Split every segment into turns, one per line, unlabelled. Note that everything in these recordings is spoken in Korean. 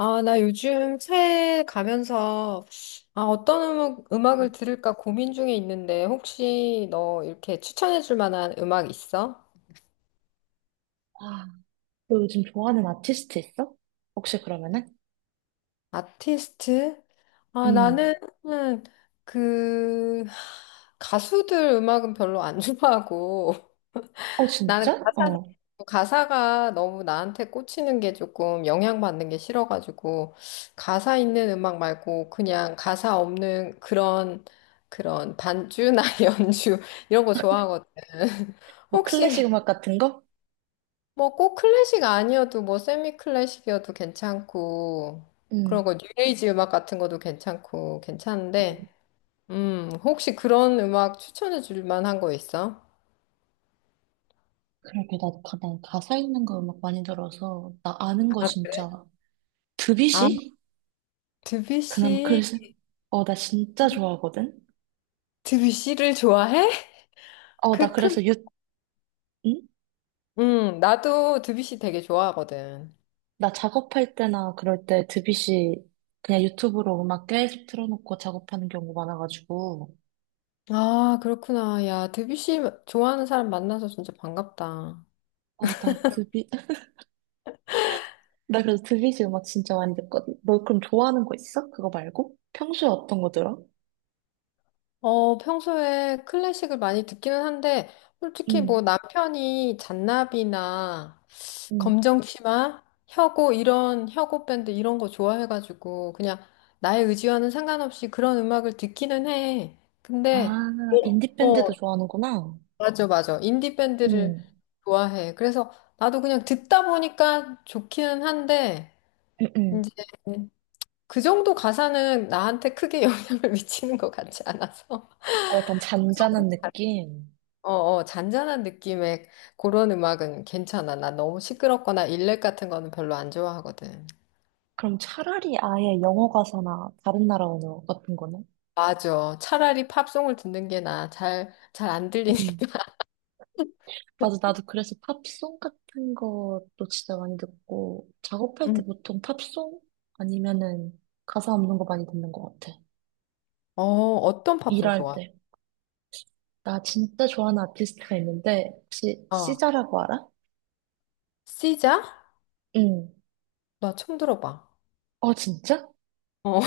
아, 나 요즘 차에 가면서 아, 어떤 음악을 들을까 고민 중에 있는데 혹시 너 이렇게 추천해 줄 만한 음악 있어?
아, 너 요즘 좋아하는 아티스트 있어? 혹시 그러면은?
아티스트? 아, 나는
음.
음, 그 가수들 음악은 별로 안 좋아하고
어,
나는
진짜?
가사,
어.
가사가 너무 나한테 꽂히는 게 조금 영향받는 게 싫어가지고, 가사 있는 음악 말고 그냥 가사 없는 그런, 그런 반주나 연주, 이런 거 좋아하거든.
뭐
혹시
클래식 음악 같은 거?
뭐 꼭 클래식 아니어도 뭐 세미 클래식이어도 괜찮고, 그런
음.
거 뉴에이지 음악 같은 것도 괜찮고, 괜찮은데,
음.
혹시 그런 음악 추천해 줄 만한 거 있어?
그러게, 나, 가, 난 가사 있는 거 음악 많이 들어서, 나 아는 거
아,
진짜.
아,
드뷔시? 그나마
드뷔시,
클래식? 어, 나 진짜 좋아하거든?
드뷔시를 좋아해?
어, 나
그 큰,
그래서 유, 응?
나도 드뷔시 되게 좋아하거든.
나 작업할 때나 그럴 때 드뷔시 그냥 유튜브로 음악 계속 틀어놓고 작업하는 경우 많아가지고.
아, 그렇구나. 야, 드뷔시 좋아하는 사람 만나서 진짜 반갑다.
어, 나 드뷔, 나 그래서 드비지 음악 진짜 많이 듣거든. 너 그럼 좋아하는 거 있어? 그거 말고? 평소에 어떤 거 들어?
어, 평소에 클래식을 많이 듣기는 한데, 솔직히 뭐
응,
남편이 잔나비나
응.
검정치마, 혁오 이런 혁오 밴드 이런 거 좋아해가지고 그냥 나의 의지와는 상관없이 그런 음악을 듣기는 해. 근데
아, 인디밴드도
어,
좋아하는구나.
맞아, 맞아. 인디 밴드를
응,
좋아해. 그래서 나도 그냥 듣다 보니까 좋기는 한데,
응, 응.
이제 그 정도 가사는 나한테 크게 영향을 미치는 것 같지 않아서.
아, 약간 잔잔한 느낌.
어, 어, 잔잔한 느낌의 그런 음악은 괜찮아. 나 너무 시끄럽거나 일렉 같은 거는 별로 안 좋아하거든.
그럼 차라리 아예 영어 가사나 다른 나라 언어 같은 거는?
맞아. 차라리 팝송을 듣는 게 나아. 잘 안 들리니까.
응. 맞아, 나도 그래서 팝송 같은 것도 진짜 많이 듣고, 작업할 때
음.
보통 팝송? 아니면은 가사 없는 거 많이 듣는 것 같아.
어, 어떤 팝송
일할
좋아?
때. 나 진짜 좋아하는 아티스트가 있는데, 혹시
어,
시자라고 알아?
시자?
응.
나 처음 들어봐.
어, 진짜?
어,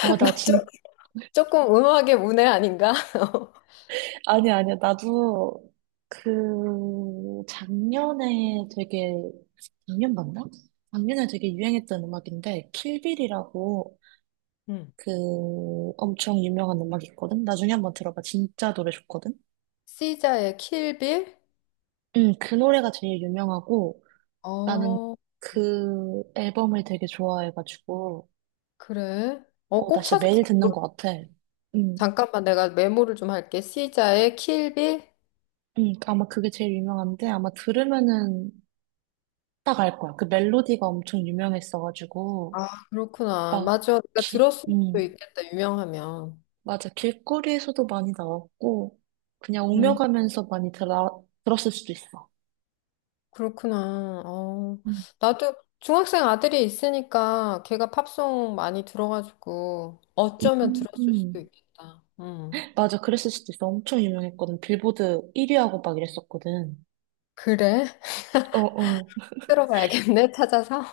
와,
나
나 진,
조금 음악의 문외 아닌가?
아니, 야 아니야, 아니야. 나도 그, 작년에 되게, 작년 맞나? 작년에 되게 유행했던 음악인데, 킬빌이라고
응.
그 엄청 유명한 음악이 있거든? 나중에 한번 들어봐. 진짜 노래 좋거든?
시자의 킬빌?
응, 그 노래가 제일 유명하고, 나는
어,
그 앨범을 되게 좋아해가지고,
그래. 어,
어, 나
꼭
진짜
찾아.
매일 듣는 것 같아. 응.
잠깐만, 내가 메모를 좀 할게. 시자의 킬빌?
아마 그게 제일 유명한데 아마 들으면은 딱 알 거야. 그 멜로디가 엄청 유명했어가지고
아, 그렇구나.
막
맞아. 내가
기,
들었을 수도 있겠다, 유명하면.
맞아. 길거리에서도 많이 나왔고 그냥
음,
오며가면서 많이 들어, 들었을 수도 있어.
그렇구나. 어,
음.
나도 중학생 아들이 있으니까 걔가 팝송 많이 들어가지고 어쩌면 들었을 수도
음.
있겠다.
맞아. 그랬을 수도 있어. 엄청 유명했거든. 빌보드 1위하고 막 이랬었거든.
그래?
어, 어.
들어가야겠네, 찾아서.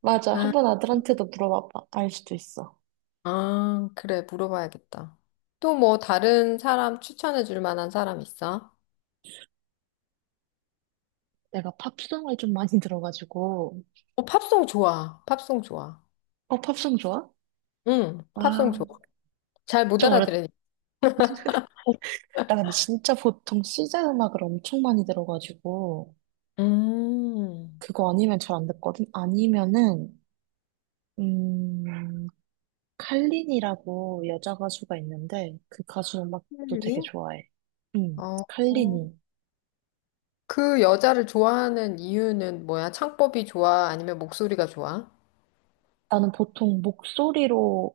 맞아.
아.
한번 아들한테도 물어봐봐. 알 수도 있어.
아, 그래, 물어봐야겠다. 또 뭐 다른 사람 추천해 줄 만한 사람 있어?
내가 팝송을 좀 많이 들어가지고.
어, 팝송 좋아. 팝송 좋아.
어, 팝송 좋아?
응, 팝송
아,
좋아. 잘 못
좀 어렸,
알아들으니.
나 근데 진짜 보통 시제 음악을 엄청 많이 들어가지고
음,
그거 아니면 잘 안 듣거든. 아니면은 음 칼린이라고 여자 가수가 있는데 그 가수 음악도
힐리?
되게 좋아해. 음
어, 어.
칼린이.
그 여자를 좋아하는 이유는 뭐야? 창법이 좋아? 아니면 목소리가 좋아?
나는 보통 목소리로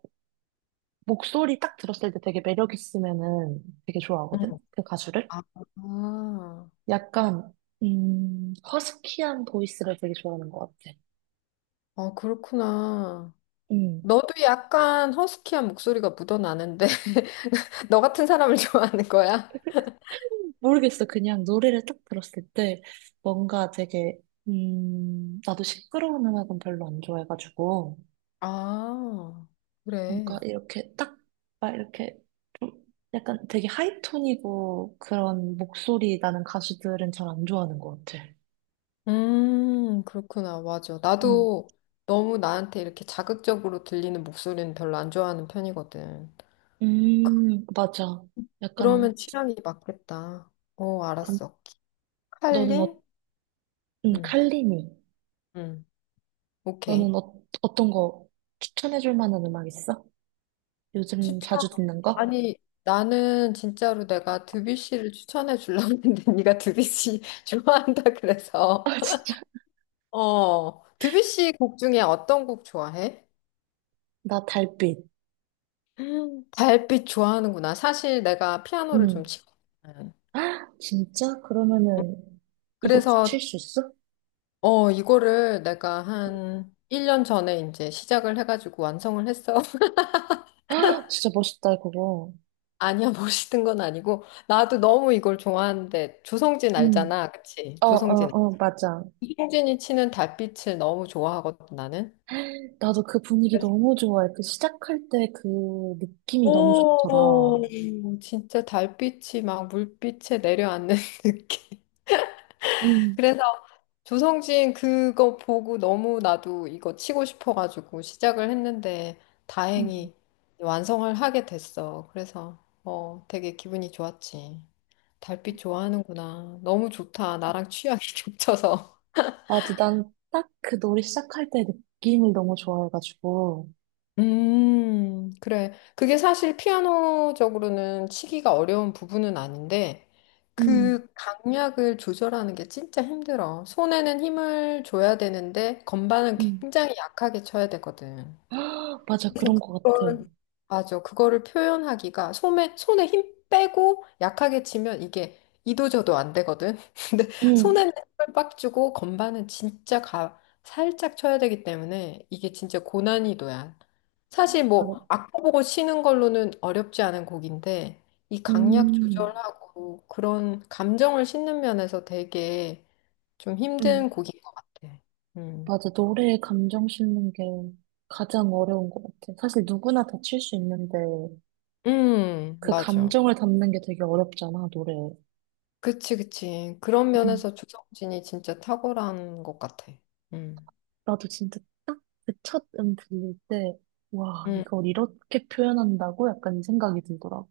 목소리 딱 들었을 때 되게 매력 있으면은 되게
응.
좋아하거든. 그 가수를.
아, 아,
약간 허스키한 보이스를 되게 좋아하는 것 같아.
어, 그렇구나.
음
너도 약간 허스키한 목소리가 묻어나는데, 너 같은 사람을 좋아하는 거야?
모르겠어. 그냥 노래를 딱 들었을 때 뭔가 되게, 나도 시끄러운 음악은 별로 안 좋아해가지고,
아,
뭔가
그래.
이렇게 딱, 막 이렇게 좀 약간 되게 하이톤이고 그런 목소리 나는 가수들은 잘 안 좋아하는 것 같아.
그렇구나. 맞아.
음,
나도 너무 나한테 이렇게 자극적으로 들리는 목소리는 별로 안 좋아하는 편이거든.
맞아.
그러면
약간,
취향이 맞겠다. 어,
그럼
알았어.
너는 어,
칼린? 응,
칼리니.
응.
너는
오케이.
어, 어떤 거 추천해줄 만한 음악 있어? 요즘
추천.
자주 듣는 거?
아니, 나는 진짜로 내가 드뷔시를 추천해 주려고 했는데 네가 드뷔시 좋아한다 그래서.
아, 진짜?
어, 드뷔시 곡 중에 어떤 곡 좋아해?
나 달빛.
달빛 좋아하는구나. 사실 내가 피아노를
응.
좀 치거든.
헉, 진짜? 그러면은 이것도 칠
그래서,
수 있어?
어, 이거를 내가 한 1년 전에 이제 시작을 해가지고 완성을 했어.
아, 진짜 멋있다, 그거.
아니야, 멋있는 건 아니고. 나도 너무 이걸 좋아하는데, 조성진
응.
알잖아. 그치?
어, 어,
조성진.
어, 맞아.
조성진이 치는 달빛을 너무 좋아하거든, 나는.
나도 그 분위기 너무 좋아해. 그 시작할 때 그 느낌이 너무 좋더라.
오, 진짜 달빛이 막 물빛에 내려앉는 느낌.
응,
그래서 조성진 그거 보고 너무 나도 이거 치고 싶어가지고 시작을 했는데
응.
다행히 완성을 하게 됐어. 그래서 어, 되게 기분이 좋았지. 달빛 좋아하는구나. 너무 좋다. 나랑 취향이 겹쳐서.
맞아. 난 딱 그 노래 시작할 때 느낌을 너무 좋아해가지고.
그래. 그게 사실 피아노적으로는 치기가 어려운 부분은 아닌데
응,
그 강약을 조절하는 게 진짜 힘들어. 손에는 힘을 줘야 되는데 건반은
응.
굉장히 약하게 쳐야 되거든.
아, 맞아.
그래서
그런 것 같아.
그걸 맞아. 그거를 표현하기가 손에 힘 빼고 약하게 치면 이게 이도저도 안 되거든. 근데
응.
손에는 힘을 빡 주고 건반은 진짜 가 살짝 쳐야 되기 때문에 이게 진짜 고난이도야. 사실 뭐
맞아.
악보 보고 치는 걸로는 어렵지 않은 곡인데 이 강약
음,
조절하고 그런 감정을 싣는 면에서 되게 좀 힘든
응.
곡인 것 같아. 음.
맞아. 노래에 감정 싣는 게 가장 어려운 것 같아. 사실 누구나 다 칠 수 있는데 그
맞아.
감정을 담는 게 되게 어렵잖아, 노래.
그치, 그치. 그런
음,
면에서 조성진이 진짜 탁월한 것 같아. 음,
나도 진짜 딱 그 첫 들릴 때, 와,
음,
이걸 이렇게 표현한다고? 약간 이 생각이 들더라고.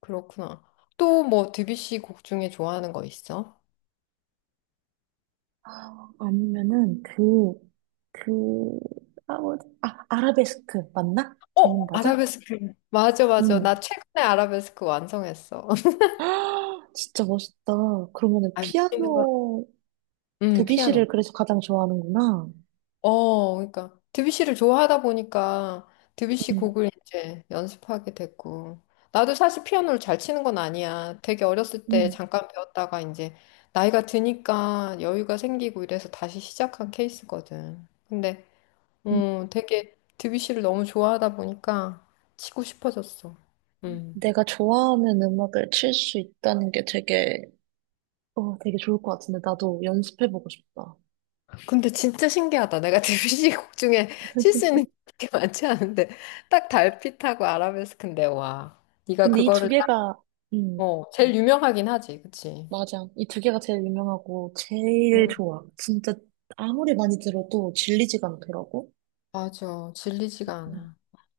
그렇구나. 또 뭐 드뷔시 곡 중에 좋아하는 거 있어?
아, 아니면은 그, 그, 아, 뭐지? 아, 아라베스크 맞나?
어,
제목 맞아?
아라베스크. 맞아, 맞아. 나
응.
최근에 아라베스크 완성했어.
아, 진짜 멋있다. 그러면은
아, 있는 거.
피아노
피아노.
드뷔시를 그래서 가장 좋아하는구나.
어, 그러니까 드뷔시를 좋아하다 보니까 드뷔시 곡을 이제 연습하게 됐고 나도 사실 피아노를 잘 치는 건 아니야. 되게 어렸을 때
음,
잠깐 배웠다가 이제 나이가 드니까 여유가 생기고 이래서 다시 시작한 케이스거든. 근데
음.
되게 드뷔시를 너무 좋아하다 보니까 치고 싶어졌어. 음.
내가 좋아하는 음악을 칠 수 있다는 게 되게, 어, 되게 좋을 것 같은데, 나도 연습해보고 싶다.
근데 진짜 신기하다. 내가 드뷔시 곡 중에 칠 수 있는 게 많지 않은데 딱 달빛하고 아라베스크인데 와. 네가
근데 이 두
그거를
개가, 음,
어, 제일 유명하긴 하지, 그치?
맞아. 이 두 개가 제일 유명하고, 제일
음.
좋아. 진짜, 아무리 많이 들어도 질리지가 않더라고.
맞아. 질리지가
음,
않아.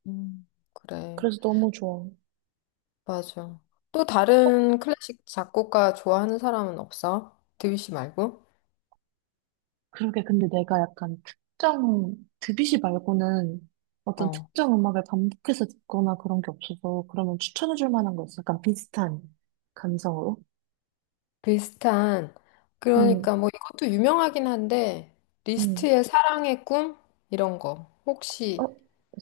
음, 그래.
그래서 너무 좋아.
맞아. 또
어?
다른 클래식 작곡가 좋아하는 사람은 없어? 드뷔시 말고?
그러게, 근데 내가 약간 특정, 드뷔시 말고는 어떤
어,
특정 음악을 반복해서 듣거나 그런 게 없어서, 그러면 추천해줄 만한 거 있어? 약간 비슷한 감성으로?
비슷한.
응
그러니까 뭐 이것도 유명하긴 한데,
응
리스트의 사랑의 꿈? 이런 거.
어,
혹시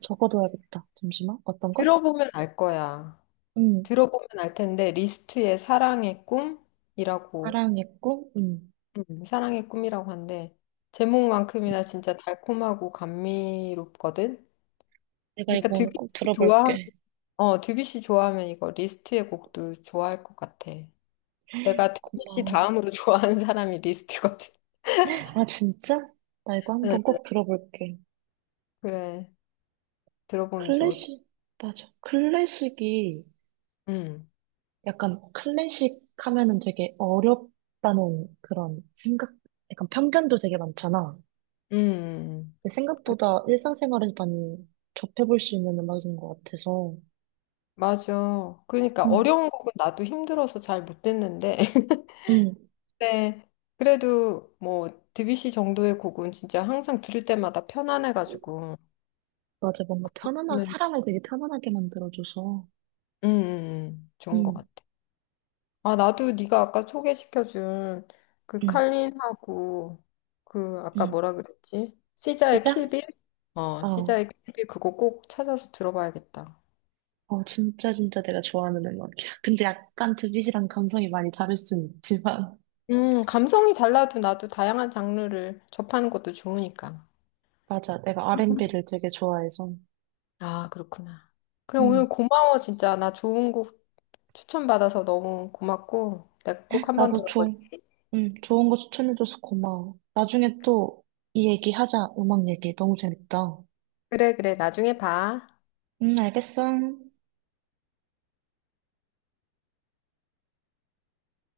적어둬야겠다. 잠시만. 어떤 거?
들어보면 알 거야.
응,
들어보면 알 텐데, 리스트의 사랑의 꿈이라고
사랑했고, 응.
사랑의 꿈이라고 한데 제목만큼이나 진짜 달콤하고 감미롭거든.
내가 이거
네가
오늘 꼭
드뷔시 좋아하면
들어볼게.
이거 리스트의 곡도 좋아할 것 같아. 내가 드뷔시
고마워.
다음으로 좋아하는 사람이 리스트거든.
아, 진짜? 나 이거 한번
응.
꼭 들어볼게.
그래 들어보면 좋을 것. 같아.
클래식, 맞아. 클래식이,
음,
약간 클래식 하면은 되게 어렵다는 그런 생각, 약간 편견도 되게 많잖아.
음,
근데
그,
생각보다 일상생활에서 많이 접해볼 수 있는 음악인 것 같아서.
맞아. 그러니까
응,
어려운 곡은 나도 힘들어서 잘 못 듣는데.
응.
네, 그래도 뭐 드뷔시 정도의 곡은 진짜 항상 들을 때마다 편안해가지고.
맞아. 뭔가 편안하게, 사람을 되게 편안하게 만들어줘서.
좋은 것
응,
같아. 아, 나도 네가 아까 소개시켜준 그
응,
칼린하고 그 아까
응.
뭐라 그랬지? 시자의
시작?
킬빌? 어,
어,
시자의 킬빌 그거 꼭 찾아서 들어봐야겠다.
어, 진짜, 진짜 내가 좋아하는 음악이야. 근데 약간 드빗이랑 감성이 많이 다를 순 있지만.
감성이 달라도 나도 다양한 장르를 접하는 것도 좋으니까.
맞아, 내가 R&B를 되게 좋아해서.
아, 그렇구나. 그럼
응,
오늘 고마워, 진짜. 나 좋은 곡 추천받아서 너무 고맙고, 내가 꼭 한번
나도 좋,
들어볼게.
응, 좋은 거 추천해줘서 고마워. 나중에 또 이 얘기 하자, 음악 얘기. 너무 재밌다.
그래, 그래. 나중에 봐.
응, 알겠어.